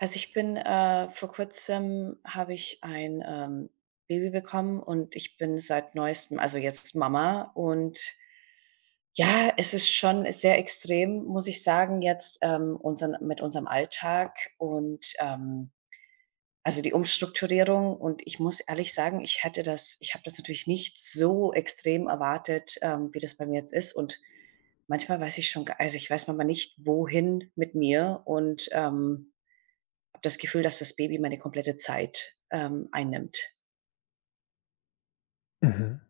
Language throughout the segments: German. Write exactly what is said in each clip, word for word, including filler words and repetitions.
Also, ich bin, äh vor Kurzem habe ich ein, ähm, Baby bekommen und ich bin seit Neuestem, also, jetzt Mama. Und ja, es ist schon sehr extrem, muss ich sagen jetzt, ähm, unseren mit unserem Alltag und, ähm, also, die Umstrukturierung. Und ich muss ehrlich sagen, ich hätte das ich habe das natürlich nicht so extrem erwartet, ähm, wie das bei mir jetzt ist. Und manchmal weiß ich schon g also, ich weiß manchmal nicht, wohin mit mir und, ähm, habe das Gefühl, dass das Baby meine komplette Zeit, ähm, einnimmt. Mhm.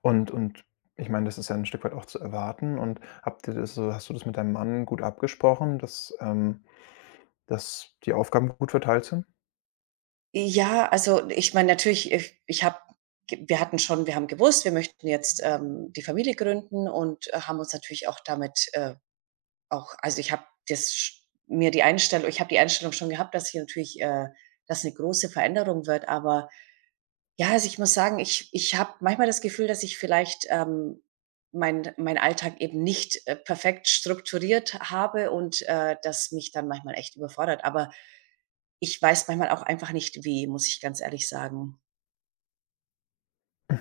Und und ich meine, das ist ja 'n Stück weit auch zu erwarten. Und habt ihr das hast du das mit deinem Mann gut abgesprochen, dass ähm, dass die Aufgaben gut verteilt sind? Ja, also, ich meine natürlich, if ich habe g wir hatten schon wir haben gewusst, wir möchten jetzt, ähm, die Familie gründen und haben uns natürlich auch damit, äh, auch also, ich habe das sch mir die Einstellung ich habe die Einstellung schon gehabt, dass hier natürlich, äh, das 'ne große Veränderung wird. Aber ja, also, ich muss sagen, ich ich habe manchmal das Gefühl, dass ich vielleicht, ähm, meinen meinen Alltag eben nicht, äh, perfekt strukturiert h habe und, äh, das mich dann manchmal echt überfordert. Aber ich weiß manchmal auch einfach nicht wie, muss ich ganz ehrlich sagen. Mhm.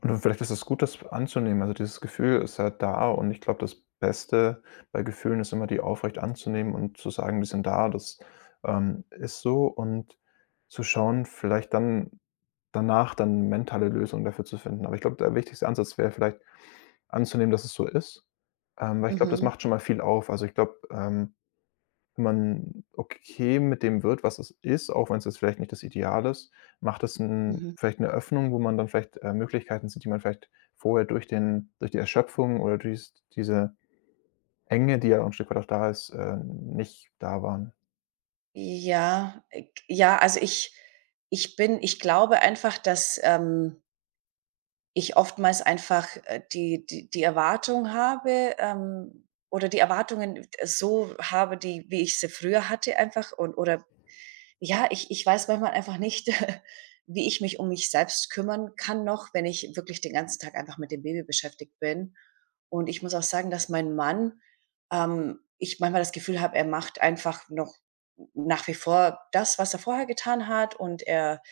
Und, äh, vielleicht ist es gut, das anzunehmen. Also, dieses Gefühl ist halt da, und ich glaube, das Beste bei Gefühlen ist immer, die aufrecht anzunehmen und zu sagen: „Die sind da, das, ähm, ist so“, und zu schauen, vielleicht dann danach dann mentale Lösungen dafür zu finden. Aber ich glaube, der wichtigste Ansatz wäre vielleicht anzunehmen, dass es so ist, ähm, weil ich glaube, das Mhm. macht schon mal viel auf. Also, ich glaube, ähm, wenn man okay mit dem wird, was es ist, auch wenn's jetzt vielleicht nicht das Ideal ist, macht das 'n Mhm. vielleicht 'ne Öffnung, wo man dann vielleicht, äh, Möglichkeiten sieht, die man vielleicht vorher durch den durch die Erschöpfung oder durch s diese Enge, die ja auch 'n Stück weit auch da ist, äh, nicht da waren. Ja, äh, g ja, also, ich ich bin ich glaube einfach, dass, ähm ich oftmals einfach, äh, die die die Erwartung habe ähm, oder die Erwartungen so habe, die wie ich sie früher hatte einfach und oder ja, ich ich weiß manchmal einfach nicht, wie ich mich um mich selbst kümmern kann noch, wenn ich wirklich den ganzen Tag einfach mit dem Baby beschäftigt bin. Und ich muss auch sagen, dass mein Mann ähm, ich manchmal das Gefühl habe, er macht einfach noch n nach wie vor das, was er vorher getan hat und er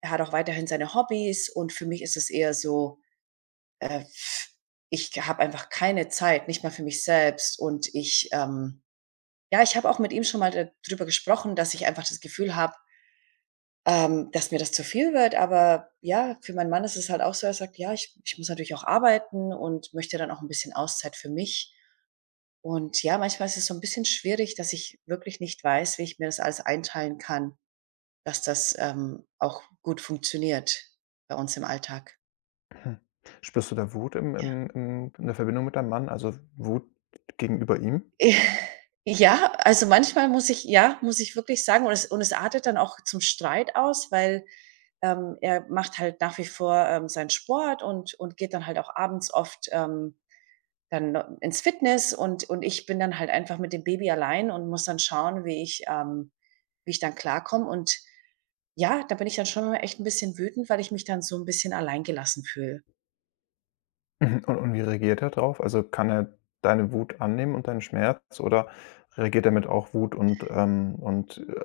er hat auch weiterhin seine Hobbys und für mich ist es eher so, äh ich habe einfach keine Zeit, nicht mal für mich selbst. Und ich, ähm ja, ich habe auch mit ihm schon mal da drüber gesprochen, dass ich einfach das Gefühl habe ähm, dass mir das zu viel wird. Aber, ja, für meinen Mann ist es halt auch so, er sagt: „Ja, ich ich muss natürlich auch arbeiten und möchte ja dann auch 'n bisschen Auszeit für mich.“ Und ja, manchmal ist es so 'n bisschen schwierig, dass ich wirklich nicht weiß, wie ich mir das alles einteilen kann, dass das, ähm, auch gut funktioniert bei uns im Alltag. Hm. Spürst du da Wut im Ja. im im in der Verbindung mit deinem Mann, also, Wut gegenüber ihm? Ja, also, manchmal muss ich ja, muss ich wirklich sagen und es und es artet dann auch zum Streit aus, weil, ähm, er macht halt nach wie vor, ähm, seinen Sport und und geht dann halt auch abends oft, ähm, dann no ins Fitness, und und ich bin dann halt einfach mit dem Baby allein und muss dann schauen, wie ich ähm, wie ich dann klarkomme und, ja, da bin ich dann schon mal echt 'n bisschen wütend, weil ich mich dann so 'n bisschen alleingelassen fühle. Mhm, und und wie reagiert er drauf? Also, kann er deine Wut annehmen und deinen Schmerz? Oder reagiert er mit auch Wut und, ähm, und, äh,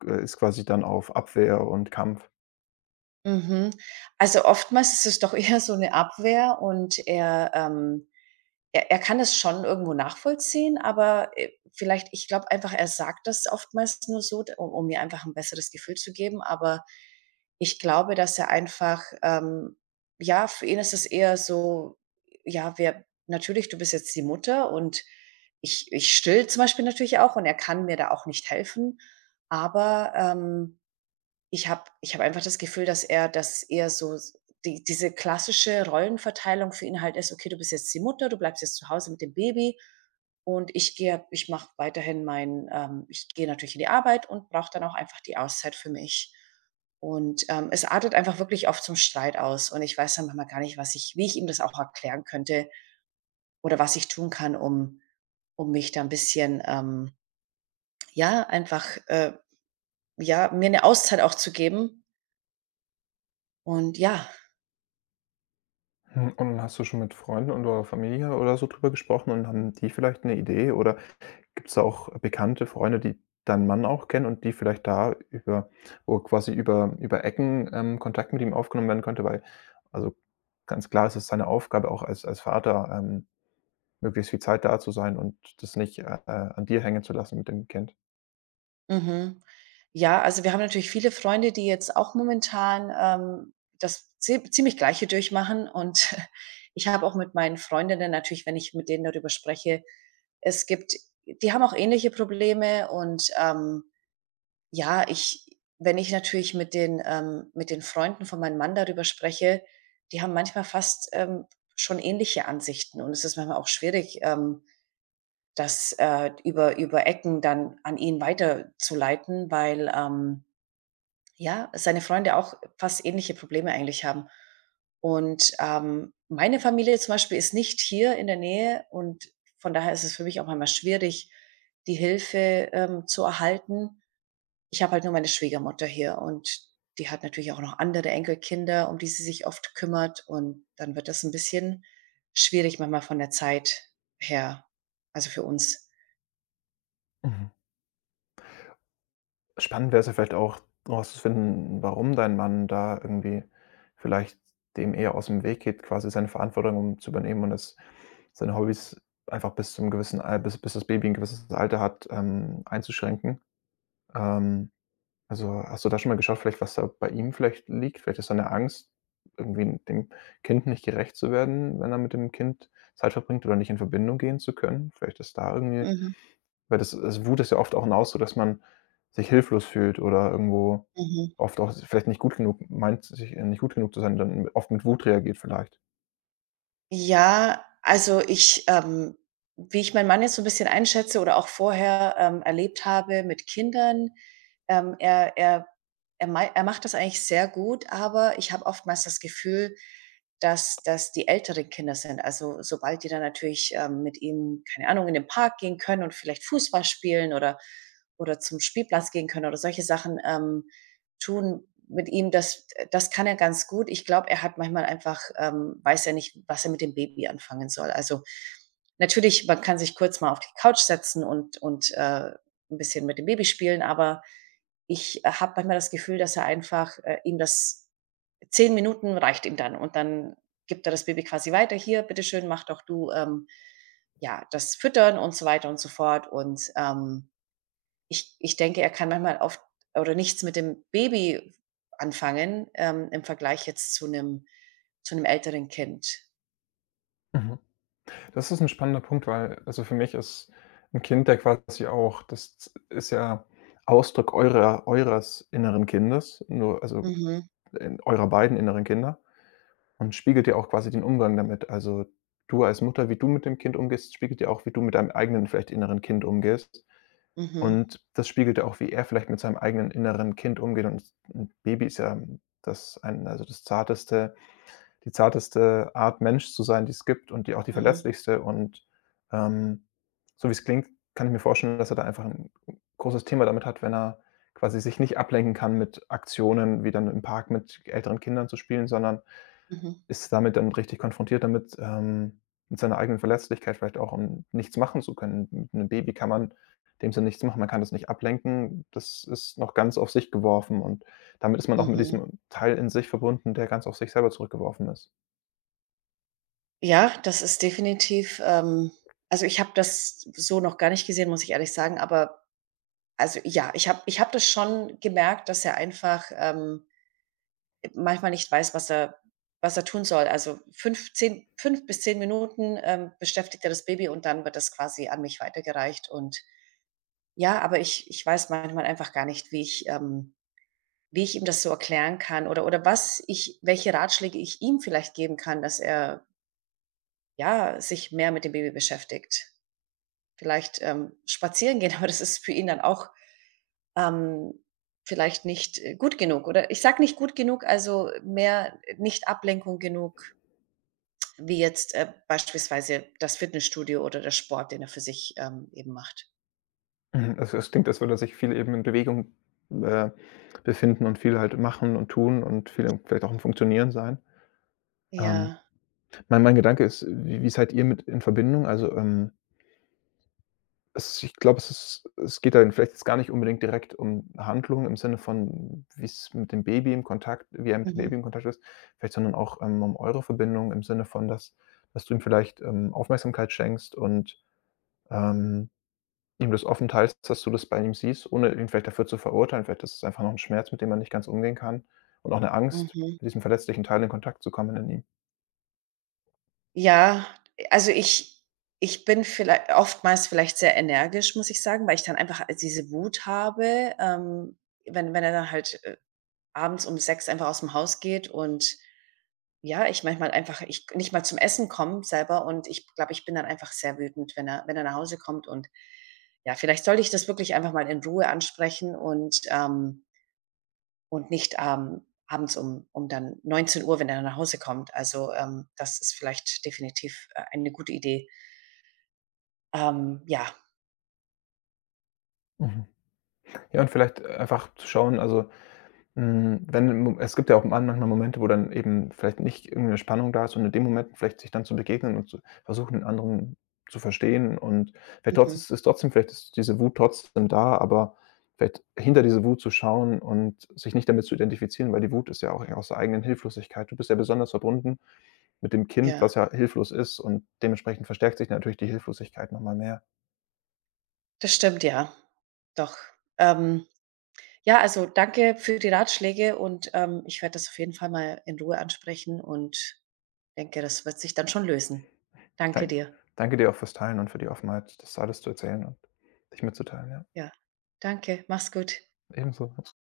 g ist quasi dann auf Abwehr und Kampf? Mhm, also, oftmals ist es doch eher so 'ne Abwehr und er ähm, er er kann es schon irgendwo nachvollziehen, aber, äh, vielleicht ich glaube einfach, er sagt das oftmals nur so, u um mir einfach 'n besseres Gefühl zu geben, aber ich glaube, dass er einfach ähm, ja, für ihn ist es eher so: „Ja, wir natürlich, du bist jetzt die Mutter.“ Und ich ich stille zum Beispiel natürlich auch, und er kann mir da auch nicht helfen. Aber, ähm, ich habe ich habe einfach das Gefühl, dass er dass er so s die diese klassische Rollenverteilung für ihn halt ist: „Okay, du bist jetzt die Mutter, du bleibst jetzt zu Hause mit dem Baby und ich gehe ich mache weiterhin mein ähm, ich gehe natürlich in die Arbeit und brauche dann auch einfach die Auszeit für mich.“ Und, ähm, es artet einfach wirklich oft zum Streit aus, und ich weiß dann manchmal gar nicht, was ich wie ich ihm das auch erklären könnte oder was ich tun kann, um um mich da 'n bisschen, ähm ja, einfach äh, ja, mir 'ne Auszeit auch zu geben. Und ja. Hm, und hast du schon mit Freunden oder Familie oder so drüber gesprochen, und haben die vielleicht 'ne Idee? Oder gibt's da auch bekannte Freunde, die deinen Mann auch kennen und die vielleicht da über wo quasi über über Ecken, ähm, Kontakt mit ihm aufgenommen werden könnte? Weil also, ganz klar ist es seine Aufgabe auch als als Vater, ähm, möglichst viel Zeit da zu sein und das nicht, äh, äh, an dir hängen zu lassen mit dem Kind. Mhm. Ja, also wir haben natürlich viele Freunde, die jetzt auch momentan, ähm, das ze ziemlich Gleiche durchmachen, und ich habe auch mit meinen Freundinnen natürlich wenn ich mit denen darüber spreche es gibt die haben auch ähnliche Probleme. Und, ähm, ja, ich wenn ich natürlich mit den ähm, mit den Freunden von meinem Mann darüber spreche, die haben manchmal fast, ähm, schon ähnliche Ansichten und es ist manchmal auch schwierig, ähm, das, äh, über über Ecken dann an ihn weiterzuleiten, weil, ähm, ja, seine Freunde auch fast ähnliche Probleme eigentlich haben. Und, ähm, meine Familie zum Beispiel ist nicht hier in der Nähe, und von daher ist es für mich auch manchmal schwierig, die Hilfe, ähm, zu erhalten. Ich habe halt nur meine Schwiegermutter hier und die hat natürlich auch noch andere Enkelkinder, um die sie sich oft kümmert, und dann wird das 'n bisschen schwierig manchmal von der Zeit her, also für uns. Mhm. Spannend wäre es ja vielleicht auch, rauszufinden, n warum dein Mann da irgendwie vielleicht dem eher ausm Weg geht, quasi seine Verantwortung zu übernehmen und das, seine Hobbys einfach bis zum gewissen Al bis bis das Baby 'n gewisses Alter hat, ähm, einzuschränken. Ähm, also, hast du da schon mal geschaut vielleicht, was da bei ihm vielleicht liegt? Vielleicht ist da 'ne Angst, irgendwie dem Kind nicht gerecht zu werden, wenn er mit dem Kind Zeit verbringt oder nicht in Verbindung gehen zu können. Vielleicht ist da irgendwie Mhm. weil das, äh, s Wut ist ja oft auch 'n Ausdruck, dass man sich hilflos fühlt oder irgendwo Mhm. oft auch s vielleicht nicht gut genug m meint sich nicht gut genug zu sein und dann oft mit Wut reagiert vielleicht. Ja, also, ich ähm, wie ich meinen Mann jetzt so 'n bisschen einschätze oder auch vorher, ähm, erlebt habe mit Kindern, ähm, er er er mei er macht das eigentlich sehr gut, aber ich habe oftmals das Gefühl, dass dass die älteren Kinder sind, also, sobald die dann natürlich, ähm, mit ihm, keine Ahnung, in den Park gehen können und vielleicht Fußball spielen oder oder zum Spielplatz gehen können oder solche Sachen, ähm, tun mit ihm, das, äh das kann er ganz gut. Ich glaube, er hat manchmal einfach, ähm weiß er nicht, was er mit dem Baby anfangen soll. Also, natürlich, man kann sich kurz mal auf die Couch setzen und und, äh, 'n bisschen mit dem Baby spielen, aber ich habe manchmal das Gefühl, dass er einfach äh, ihm das zehn Minuten reicht ihm dann und dann gibt er das Baby quasi weiter: „Hier, Bitteschön, mach doch du, ähm, ja, das Füttern und so weiter und so fort,“ und, ähm, ich ich denke, er kann manchmal oft oder nichts mit dem Baby anfangen, ähm, im Vergleich jetzt zu 'nem zu 'nem älteren Kind. Mhm. Das ist 'n spannender Punkt, weil, also, für mich ist 'n Kind ja quasi auch das ist ja Ausdruck eurer eures inneren Kindes, nur, also, Mhm. in eurer beiden inneren Kinder und spiegelt ja auch quasi den Umgang damit. Also, du als Mutter, wie du mit dem Kind umgehst, spiegelt ja auch, wie du mit deinem eigenen vielleicht inneren Kind umgehst. Mhm. Und das spiegelt ja auch, wie er vielleicht mit seinem eigenen inneren Kind umgeht. Und 'n Baby ist ja das ein also, das zarteste die zarteste Art, Mensch zu sein, die's gibt und die auch die Mhm. verletzlichste. Und, ähm, so wie's klingt, kann ich mir vorstellen, dass er da einfach 'n großes Thema damit hat, wenn er quasi sich nicht ablenken kann mit Aktionen, wie dann im Park mit älteren Kindern zu spielen, sondern Mhm. ist damit dann richtig konfrontiert, damit ähm, mit seiner eigenen Verletzlichkeit vielleicht auch und nichts machen zu können. Mit 'nem Baby kann man in dem Sinne nichts machen, man kann das nicht ablenken. Das ist noch ganz auf sich geworfen und damit ist man auch mit Mhm. diesem Teil in sich verbunden, der ganz auf sich selber zurückgeworfen ist. Ja, das ist definitiv ähm, also, ich habe das so noch gar nicht gesehen, muss ich ehrlich sagen, aber also, ja, ich habe ich habe das schon gemerkt, dass er einfach, ähm, äh, manchmal nicht weiß, was er was er tun soll. Also, fünf, zehn, fünf bis zehn Minuten, ähm, beschäftigt er das Baby und dann wird das quasi an mich weitergereicht. Und ja, aber ich ich weiß manchmal einfach gar nicht, wie ich ähm, wie ich ihm das so erklären kann oder oder was ich welche Ratschläge ich ihm vielleicht geben kann, dass er ja, sich mehr mit dem Baby beschäftigt. Vielleicht, ähm, spazieren gehen, aber das ist für ihn dann auch, ähm, vielleicht nicht, äh, gut genug. Oder ich sage nicht gut genug, also, mehr nicht Ablenkung genug wie jetzt, äh, beispielsweise das Fitnessstudio oder der Sport, den er für sich, ähm, eben macht. Mhm. Also, es klingt, als würde er sich viel eben in Bewegung, äh, befinden und viel halt machen und tun und viel vielleicht auch am Funktionieren sein. Ähm, Ja. mein mein Gedanke ist: Wie wie seid ihr mit in Verbindung? Also, ähm Es ich glaube, es ist es geht da vielleicht jetzt gar nicht unbedingt direkt um Handlung im Sinne von wie's mit dem Baby in Kontakt wie er mit dem Mhm. Baby in Kontakt ist vielleicht, sondern auch, ähm, um eure Verbindung im Sinne von, dass dass du ihm vielleicht, ähm, Aufmerksamkeit schenkst und, ähm, ihm das offen teilst, dass du das bei ihm siehst, ohne ihn vielleicht dafür zu verurteilen. Vielleicht ist es einfach noch 'n Schmerz, mit dem er nicht ganz umgehen kann, und auch 'ne Angst, Mhm. mit diesem verletzlichen Teil in Kontakt zu kommen in ihm. Ja, also, ich ich bin viellei oftmals vielleicht sehr energisch, muss ich sagen, weil ich dann einfach al diese Wut habe, ähm, wenn wenn er dann halt, äh, abends um sechs einfach aus'm Haus geht und ja, ich manchmal einfach ich k nicht mal zum Essen komme selber und ich glaube, ich bin dann einfach sehr wütend, wenn er wenn er nach Hause kommt. Und ja, vielleicht sollte ich das wirklich einfach mal in Ruhe ansprechen und, ähm und nicht, ähm, abends um um dann neunzehn Uhr, wenn er dann nach Hause kommt. Also, ähm, das ist vielleicht definitiv, äh, eine gute Idee. Ähm, ja. Mhm. Ja, und vielleicht einfach zu schauen, also, hm, wenn es gibt ja auch man manchmal Momente, wo dann eben vielleicht nicht irgend 'ne Spannung da ist und in den Momenten vielleicht sich dann zu begegnen und zu versuchen, den anderen zu verstehen und vielleicht Mhm. trotz ist trotzdem vielleicht ist diese Wut trotzdem da, aber vielleicht hinter diese Wut zu schauen und sich nicht damit zu identifizieren, weil die Wut ist ja auch aus der eigenen Hilflosigkeit. Du bist ja besonders verbunden mit dem Kind, Ja. was ja hilflos ist, und dementsprechend verstärkt sich natürlich die Hilflosigkeit noch mal mehr. Das stimmt, ja. Doch. Ähm, ja, also, danke für die Ratschläge und, ähm, ich werde das auf jeden Fall mal in Ruhe ansprechen und denke, das wird sich dann schon lösen. Danke Dan dir. danke dir auch fürs Teilen und für die Offenheit, das alles zu erzählen und dich mitzuteilen, ja. Ja, danke. Mach's gut. Ebenso. [unintelligible]